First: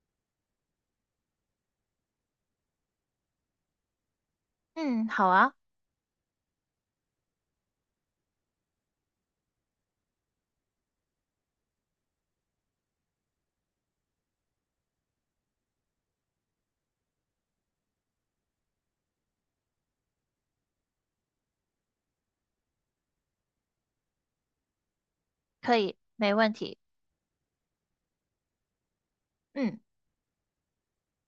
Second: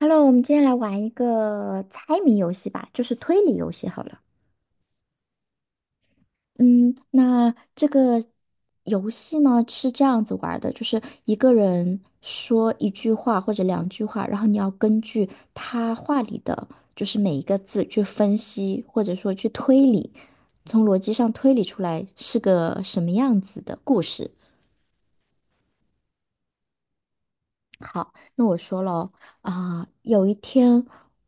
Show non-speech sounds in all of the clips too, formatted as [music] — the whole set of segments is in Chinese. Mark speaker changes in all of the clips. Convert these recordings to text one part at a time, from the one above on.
Speaker 1: Hello，我们今天来玩一个猜谜游戏吧，就是推理游戏好了。
Speaker 2: 嗯，好啊，
Speaker 1: 嗯，那这个游戏呢是这样子玩儿的，就是一个人说一句话或者两句话，然后你要根据他话里的就是每一个字去分析，或者说去推理，从逻辑上推理出来是个什么样子的故事。
Speaker 2: 可以，没问题。
Speaker 1: 那我说了
Speaker 2: 嗯，
Speaker 1: 啊、有一天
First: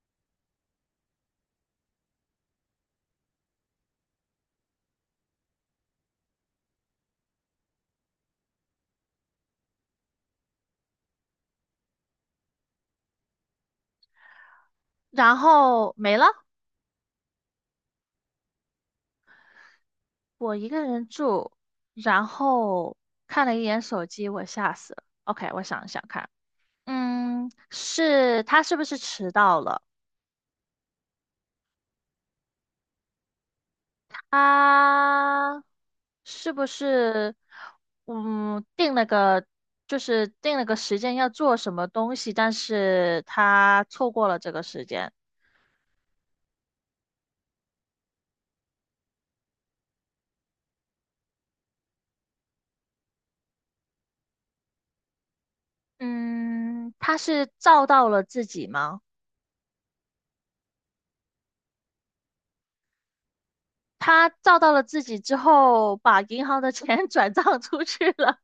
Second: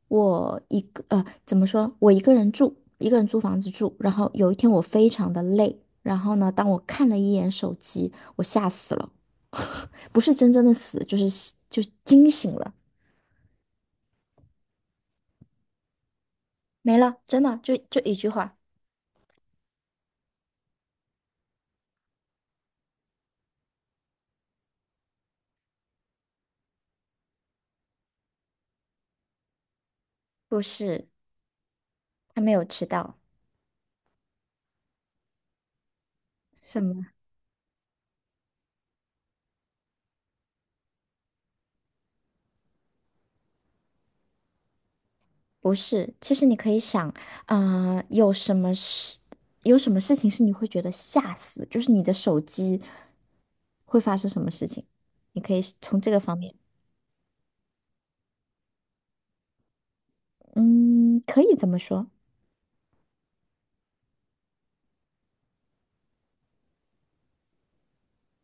Speaker 1: 我一个怎么说？我一个人住，一个人租房子住。然后有一天我非常的累，然后呢，当我看了一眼手机，我吓死了，不是真正的死，就是吓就惊醒了，
Speaker 2: 然后没了，
Speaker 1: 没了，真的就一句话，
Speaker 2: 我一个人住，然后看了一眼手机，我吓死了。OK，我想一想看，是他是不是迟到了？
Speaker 1: 不是他没有迟到。
Speaker 2: 他是不
Speaker 1: 什么？
Speaker 2: 是嗯定了个定了个时间要做什么东西，但是他错过了这个时间。
Speaker 1: 不是，其实你可以想，有什么事，有什么事情是你会觉得吓死，就是你的手机会发生什么事情，你可以从这个方面，
Speaker 2: 嗯，他是照到了自己吗？
Speaker 1: 嗯，可以这么说。
Speaker 2: 他照到了自己之后，把银行的钱 [laughs] 转账出去了。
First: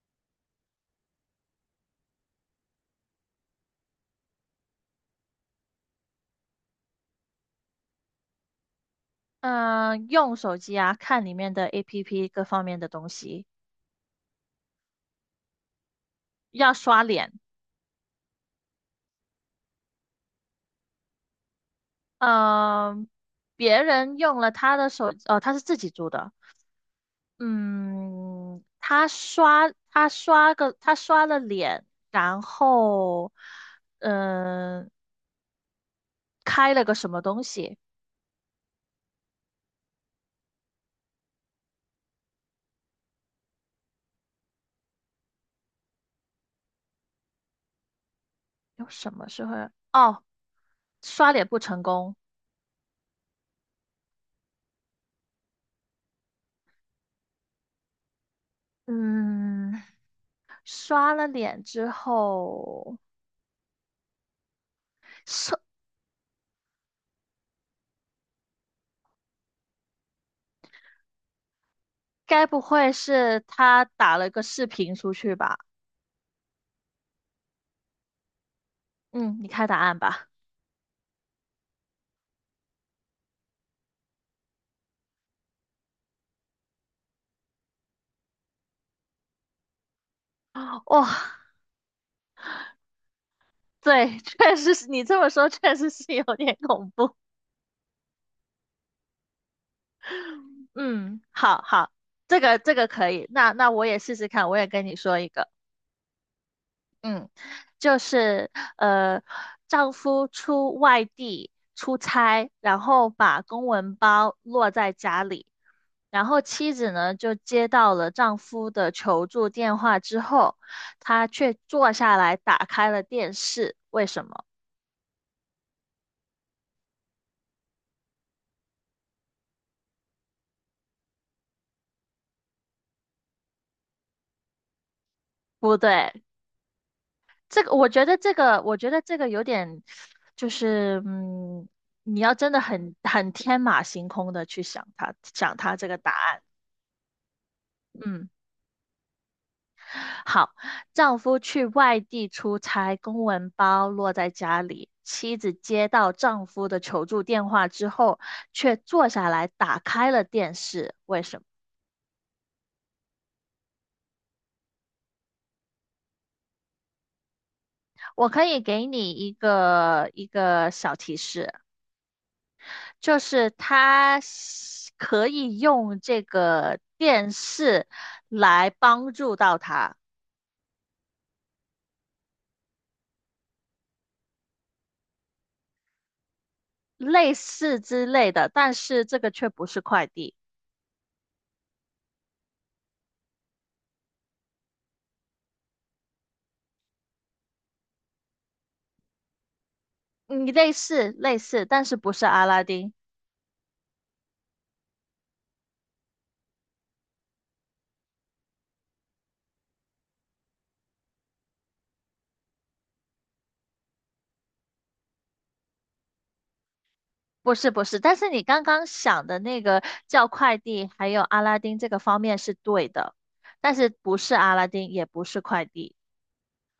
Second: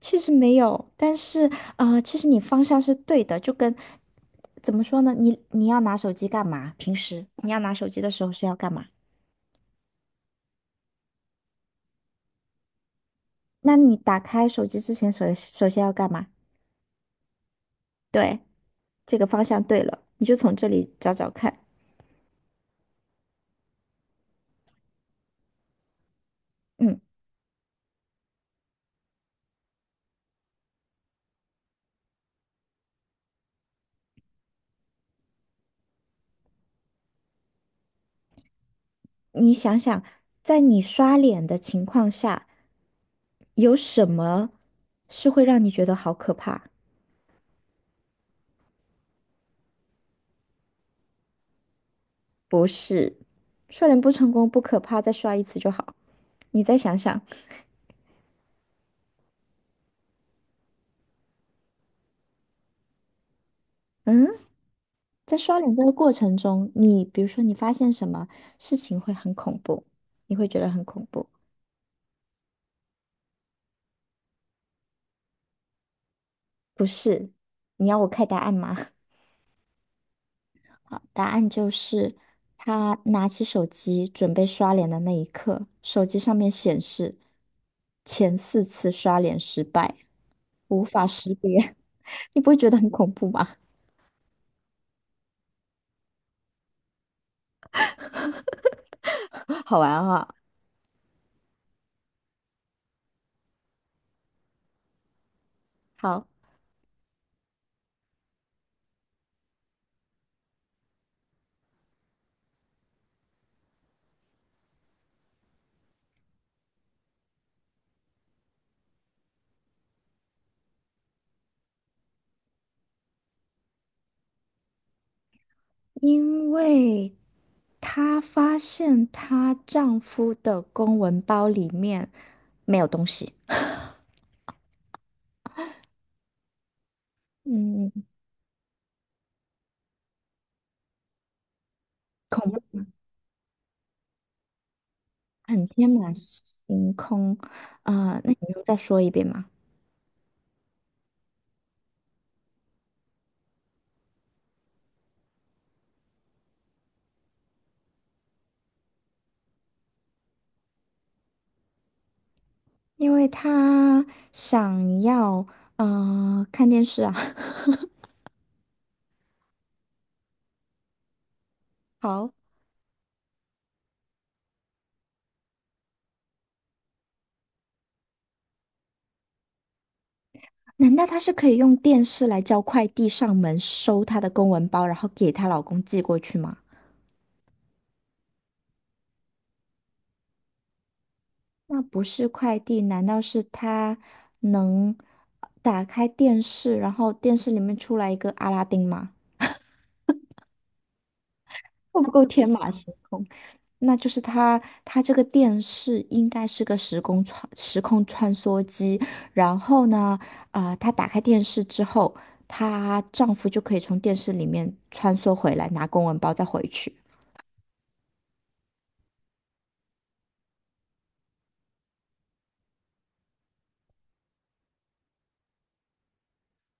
Speaker 1: 其实没有，但是其实你方向是对的，就跟怎么说呢？你要拿手机干嘛？平时你要拿手机的时候是要干嘛？
Speaker 2: 嗯，用手机啊，看里面的 APP 各方面的东西，
Speaker 1: 那你打开手机之前首先要干嘛？
Speaker 2: 要刷脸。
Speaker 1: 对，这个方向对了，你就从这里找找看。
Speaker 2: 嗯，别人用了他的手，哦，他是自己租的。
Speaker 1: 嗯。
Speaker 2: 嗯，他刷了脸，然后嗯，开了个什么东西？
Speaker 1: 你想想，在你刷脸的情况下，有什么是会让你觉得好可怕？
Speaker 2: 有什么时候？哦，刷脸不成功。
Speaker 1: 不是，刷脸不成功不可怕，再刷一次就好。你再想想，
Speaker 2: 嗯。刷了脸之后，
Speaker 1: 嗯，在
Speaker 2: 是
Speaker 1: 刷脸这个过程中，你比如说你发现什么事情会很恐怖，你会觉得很恐怖，
Speaker 2: 该不会是他打了个视频出去吧？
Speaker 1: 不是？你要我开答案吗？[laughs]
Speaker 2: 嗯，你看答案吧。
Speaker 1: 好，答案就是她拿起手机准备刷脸的那一刻，手机上面显示前四次刷脸失败，无
Speaker 2: 哇、
Speaker 1: 法识别。[laughs] 你不会觉得很恐怖吗？
Speaker 2: 对，确实是你这么说，确实是有点恐怖。
Speaker 1: [laughs] 好玩啊！
Speaker 2: 嗯，好好，这个可以。那我也试试看，我也跟你说一个。
Speaker 1: 好，
Speaker 2: 嗯，就是呃，丈夫出外地出差，然后把公文包落在家里。然后妻子呢就接到了丈夫的求助电话之后，她却坐下来打开了电视。为什么？
Speaker 1: 因为她发现她丈夫的公文包里面没有东西，
Speaker 2: 不对，这个我
Speaker 1: 嗯，
Speaker 2: 觉得这个我觉得这个有点，就是你要真
Speaker 1: 恐
Speaker 2: 的
Speaker 1: 怖，
Speaker 2: 很天马行空的去想他想
Speaker 1: 很
Speaker 2: 他这
Speaker 1: 天
Speaker 2: 个答
Speaker 1: 马
Speaker 2: 案，
Speaker 1: 行空啊，
Speaker 2: 嗯。
Speaker 1: 那你能再说一遍吗？
Speaker 2: 好，丈夫去外地出差，公文包落在家里。妻子接到丈夫的求助电话之后，却坐下来打开了电视。为什么？
Speaker 1: 因为他想要看电视啊。[laughs]
Speaker 2: 我可以给你一个小提示，
Speaker 1: 好，
Speaker 2: 就是他可以用这个电视来帮助到他，
Speaker 1: 难道她是可以用电视来叫快递上门收她的公文包，然后给她老公寄过去吗？
Speaker 2: 类似之类的，但是这个却不是快递。
Speaker 1: 那不是快递，难道是她能打开电视，然后电视里面出来一个阿拉丁吗？
Speaker 2: 你类似类似，但是
Speaker 1: 够不
Speaker 2: 不
Speaker 1: 够
Speaker 2: 是阿
Speaker 1: 天
Speaker 2: 拉
Speaker 1: 马
Speaker 2: 丁。
Speaker 1: 行空？那就是她，她这个电视应该是个时空穿梭机。然后呢，啊、她打开电视之后，她丈夫就可以从电视里面穿梭回来，拿公文包再回去。
Speaker 2: 不是不是，但是你刚刚想的那个叫快递，还有阿拉丁这个方面是对的，但是不是阿拉丁，也不是快递。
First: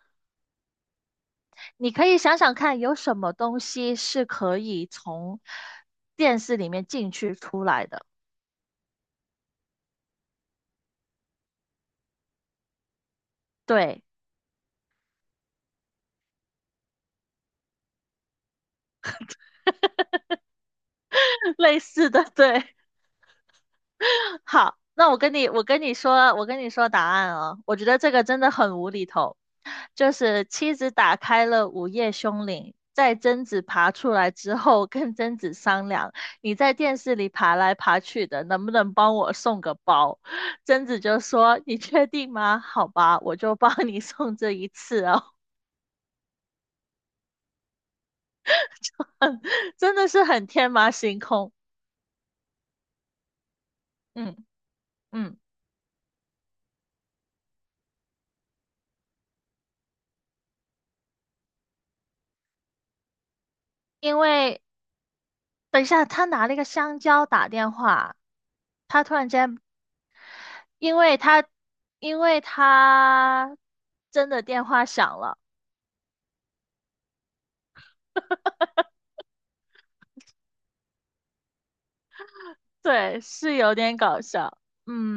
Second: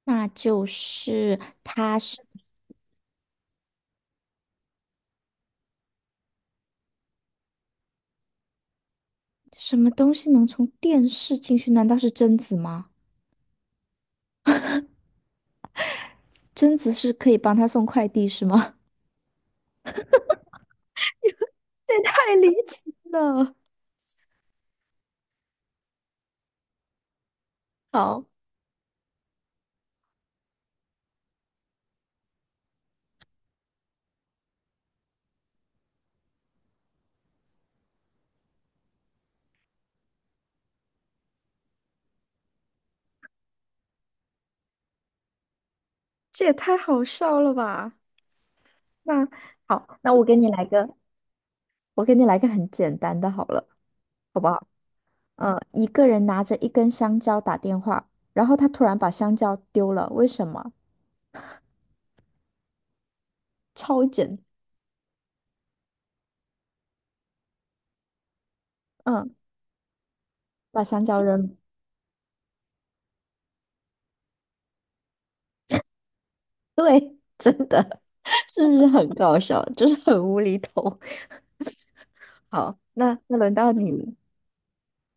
Speaker 1: 那就是
Speaker 2: 你
Speaker 1: 她
Speaker 2: 可以
Speaker 1: 是
Speaker 2: 想想看，有什么东西是可以从电视里面进去出来的？
Speaker 1: 什么东西能从电视进去？难道是贞子吗？
Speaker 2: 对，
Speaker 1: 贞子是可以帮她送快递是吗？
Speaker 2: [laughs] 类
Speaker 1: [laughs] 这也
Speaker 2: 似的，
Speaker 1: 太离
Speaker 2: 对。
Speaker 1: 奇了！
Speaker 2: [laughs] 好，那我跟你说答案哦。我觉得这个
Speaker 1: 好，
Speaker 2: 真的很无厘头，就是妻子打开了午夜凶铃，在贞子爬出来之后，跟贞子商量，你在电视里爬来爬去的，能不能帮我送个包？贞子就说：“你确定吗？好吧，我就帮你送这一次哦。
Speaker 1: 这也太好笑了吧？那
Speaker 2: [laughs]” 真
Speaker 1: 好，
Speaker 2: 的
Speaker 1: 那
Speaker 2: 是
Speaker 1: 我给
Speaker 2: 很
Speaker 1: 你来
Speaker 2: 天马
Speaker 1: 个。
Speaker 2: 行空。
Speaker 1: 我给你来个很简单的好了，
Speaker 2: 嗯
Speaker 1: 好不好？
Speaker 2: 嗯，
Speaker 1: 嗯，一个人拿着一根香蕉打电话，然后他突然把香蕉丢了，为什么？超
Speaker 2: 因
Speaker 1: 简，
Speaker 2: 为等一下，他拿了一个香蕉打电话，他突然
Speaker 1: 嗯，
Speaker 2: 间
Speaker 1: 把
Speaker 2: 因
Speaker 1: 香
Speaker 2: 为
Speaker 1: 蕉
Speaker 2: 他，
Speaker 1: 扔。
Speaker 2: 因为他真的电话响了，
Speaker 1: 对，[laughs] 真的，[laughs] 是不是很搞笑？就是很无厘头。好，那
Speaker 2: 对，
Speaker 1: 那
Speaker 2: 是
Speaker 1: 轮到
Speaker 2: 有
Speaker 1: 你
Speaker 2: 点
Speaker 1: 了。
Speaker 2: 搞笑。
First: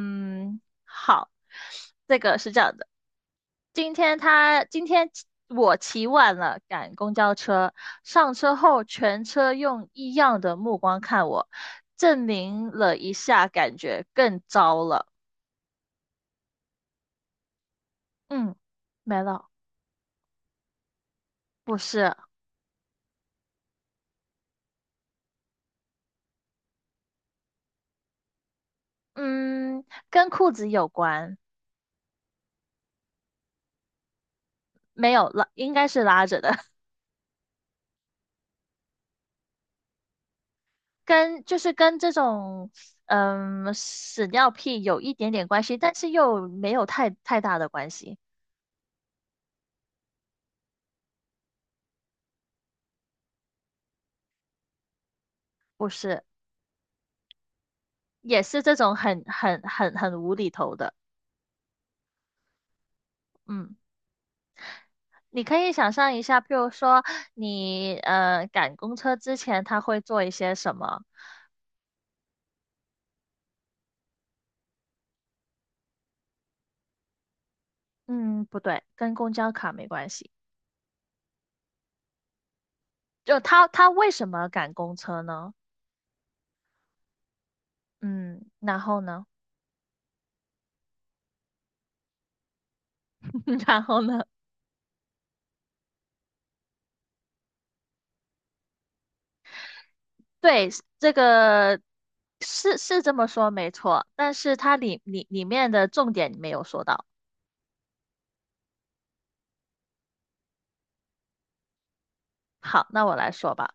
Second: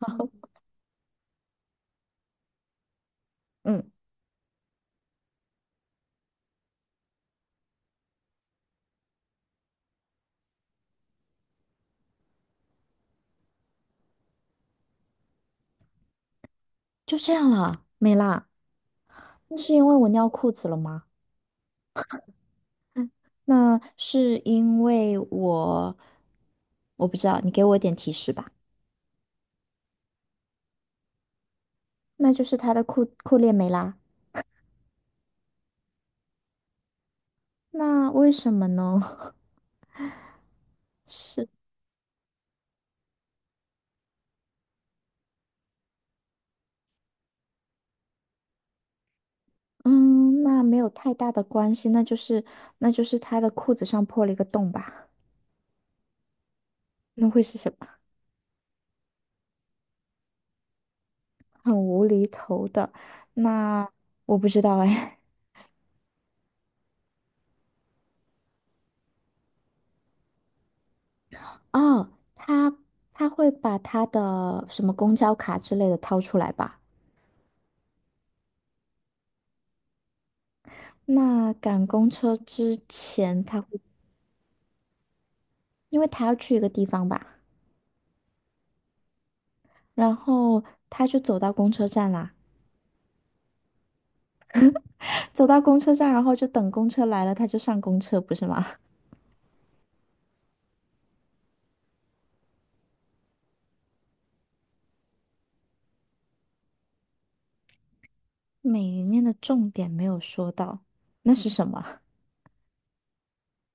Speaker 1: [laughs]
Speaker 2: 好，这个是这样的，
Speaker 1: 嗯，
Speaker 2: 今天他今天起我起晚了，赶公交车，上车后全车用异样的目光看我，证明了一下，感觉更糟了。
Speaker 1: 就这样啦，没啦。
Speaker 2: 嗯，没了，
Speaker 1: 那是因为我尿裤子了吗？
Speaker 2: 不是，
Speaker 1: 那是因为我，我不知道，你给我一点提示吧。
Speaker 2: 嗯，跟裤子有关，
Speaker 1: 那就是他的裤链没拉。
Speaker 2: 没有拉，应该是拉着的。
Speaker 1: 那为什么呢？[laughs]
Speaker 2: 跟
Speaker 1: 是，
Speaker 2: 就是跟这种屎尿屁有一点点关系，但是又没有太大的关系，
Speaker 1: 嗯，那没有太大的关系，那就是那就是他的裤子上破了一个洞吧？
Speaker 2: 不是，
Speaker 1: 那会是什么？
Speaker 2: 也是这种很无厘头的，
Speaker 1: [laughs] 很无厘头的。
Speaker 2: 嗯。
Speaker 1: 那我不知道哎。
Speaker 2: 你可以想象一下，譬如说你赶公车之前，他会做一些什么？
Speaker 1: [laughs] 哦，他他会把他的什么公交卡之类的掏出来吧？
Speaker 2: 嗯，不对，跟公交卡没关系。
Speaker 1: 那赶公车之
Speaker 2: 就
Speaker 1: 前，他
Speaker 2: 他
Speaker 1: 会，
Speaker 2: 他为什么赶公车呢？
Speaker 1: 因为他要去一个地方吧，
Speaker 2: 嗯，然后呢？
Speaker 1: 然后他就走到公车站啦，
Speaker 2: [laughs] 然后呢？
Speaker 1: [laughs] 走到公车站，然后就等公车来了，他就上公车，不是吗？
Speaker 2: 对，这个是这么说没错，但是它里面的重点你没有说到。
Speaker 1: 每一面的重点没有说到，那是什么？
Speaker 2: 好，那我来说吧，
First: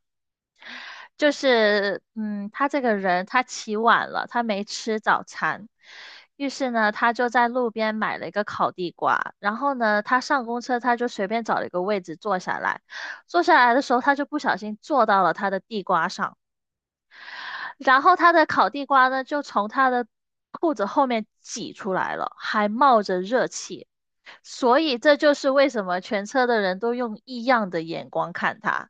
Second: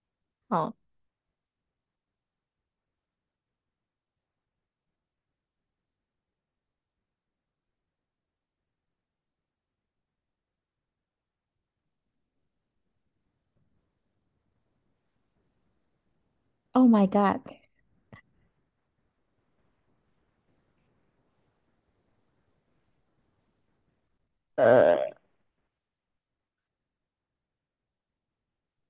Speaker 1: 哦
Speaker 2: 就是他这个人他起晚了，他没吃早餐，于是呢，他就在路边买了一个烤地瓜，然后呢，他上公车他就随便找了一个位置坐下来，坐下来的时候他就不小心坐到了他的地瓜上。
Speaker 1: ，Oh my God！
Speaker 2: 然后他的烤地瓜呢，就从他的裤子后面挤出来了，还冒着热气，所以这就是为什么全车的人都用异样的眼光看他。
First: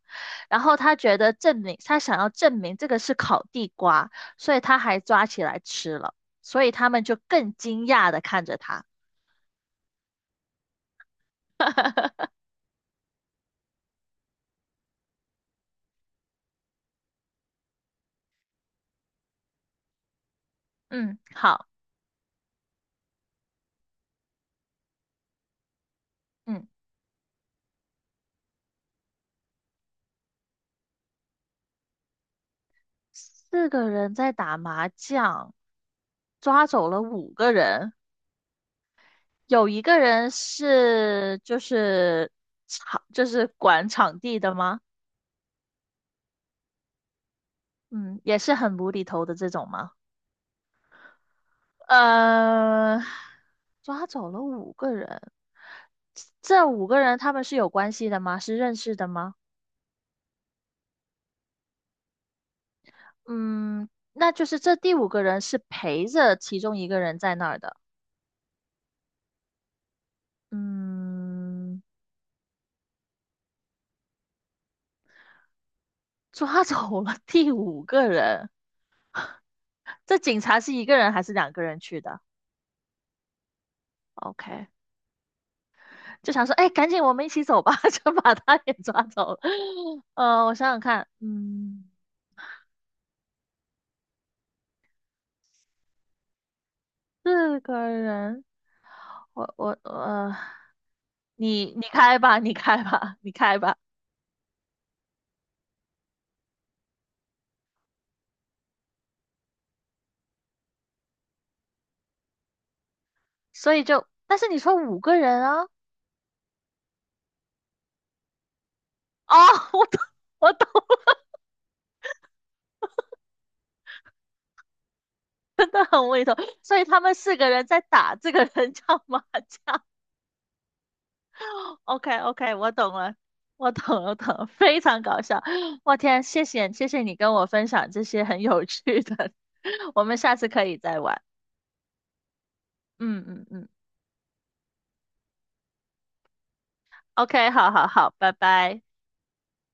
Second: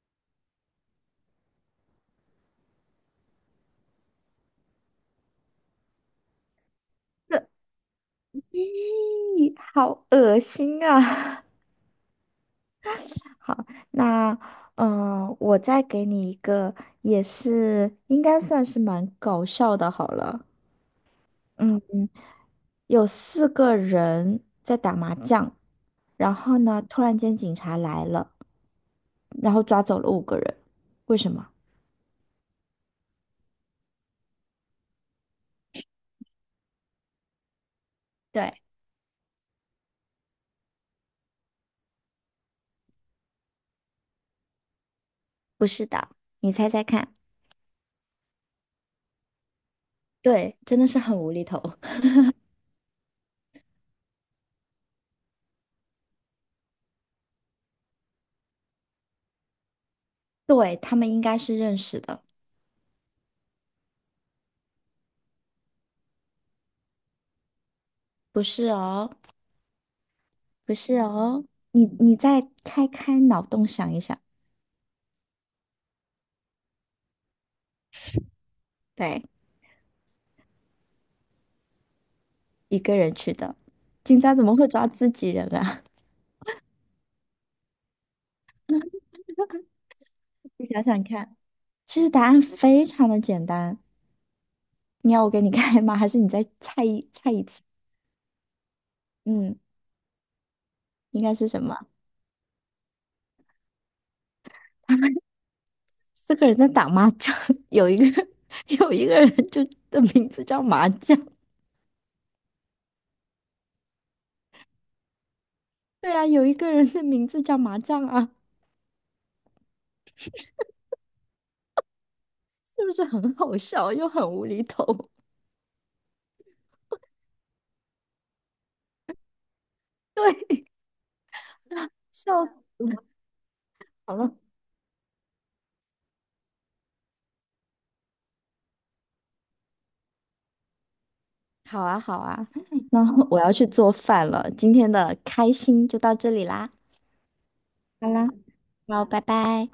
Speaker 2: 然后他觉得证明，他想要证明这个是烤地瓜，所以他还抓起来吃了，所以他们就
Speaker 1: 这
Speaker 2: 更惊讶的看着他。
Speaker 1: 咦，好恶心啊！[laughs] 好，那我再给你一个，也是应该算是蛮搞笑的，好了。
Speaker 2: 嗯，好，
Speaker 1: 嗯，有四个人在打麻将，然后
Speaker 2: 嗯，
Speaker 1: 呢，突然间警察来了，然后抓走了五个人，为什么？
Speaker 2: 四个人在打麻将，抓走了五个人。
Speaker 1: 对，
Speaker 2: 有一个人是就是场就是管场地的吗？
Speaker 1: 不是的，你猜猜看。
Speaker 2: 嗯，也是很无厘头的这种吗？
Speaker 1: 对，真的是很无厘头。
Speaker 2: 呃，抓走了五个人，这五个人他们是有关系的吗？是认识的吗？
Speaker 1: 对，他们应该是认识的，
Speaker 2: 嗯，那就是这第五个人是陪着其中一个人在那儿的。
Speaker 1: 不是哦，不是哦，
Speaker 2: 嗯，
Speaker 1: 你再开开脑洞想一想，
Speaker 2: 抓走了第五个人，
Speaker 1: 对，
Speaker 2: 这警察是一个人还是两个人去的
Speaker 1: 一个人去的，警察怎么会
Speaker 2: ？OK，
Speaker 1: 抓自己人啊？
Speaker 2: 就想说，哎，赶紧我们一起走吧，[laughs] 就把他也抓走了。我
Speaker 1: [laughs] 你
Speaker 2: 想想
Speaker 1: 想想
Speaker 2: 看，
Speaker 1: 看，其实答案非常的简单，你要我给你开吗？还是你再猜一
Speaker 2: 四
Speaker 1: 次？
Speaker 2: 个人，我
Speaker 1: 嗯，
Speaker 2: 我呃，
Speaker 1: 应该是什
Speaker 2: 你
Speaker 1: 么？
Speaker 2: 你开吧，你开吧，你开吧。
Speaker 1: 四个人在打麻将，[laughs] 有一个人 [laughs] 有一个人就的名字叫麻将，
Speaker 2: 所以就，但是你说五个人啊，
Speaker 1: 对啊，有一个人的名字叫麻将啊，
Speaker 2: 哦，[laughs] 我懂，我懂
Speaker 1: 是不是很好笑又很无厘头？[laughs]
Speaker 2: 了，很胃头。所以他们四个人在打这个人叫麻将。
Speaker 1: 对。
Speaker 2: o k o
Speaker 1: 笑
Speaker 2: k 我
Speaker 1: 死
Speaker 2: 懂
Speaker 1: 了！
Speaker 2: 了，我懂了，我
Speaker 1: 好
Speaker 2: 懂
Speaker 1: 了，
Speaker 2: 了，非常搞笑。我天，谢谢谢谢你跟我分享这些很有趣的，[laughs] 我们下次可以再玩。
Speaker 1: 好啊，好啊 [laughs]，那
Speaker 2: 嗯
Speaker 1: 我
Speaker 2: 嗯
Speaker 1: 要去
Speaker 2: 嗯
Speaker 1: 做饭了。今天的开心就到这里啦，
Speaker 2: ，OK，好好
Speaker 1: 好
Speaker 2: 好，
Speaker 1: 啦，
Speaker 2: 拜拜。
Speaker 1: 好，拜拜。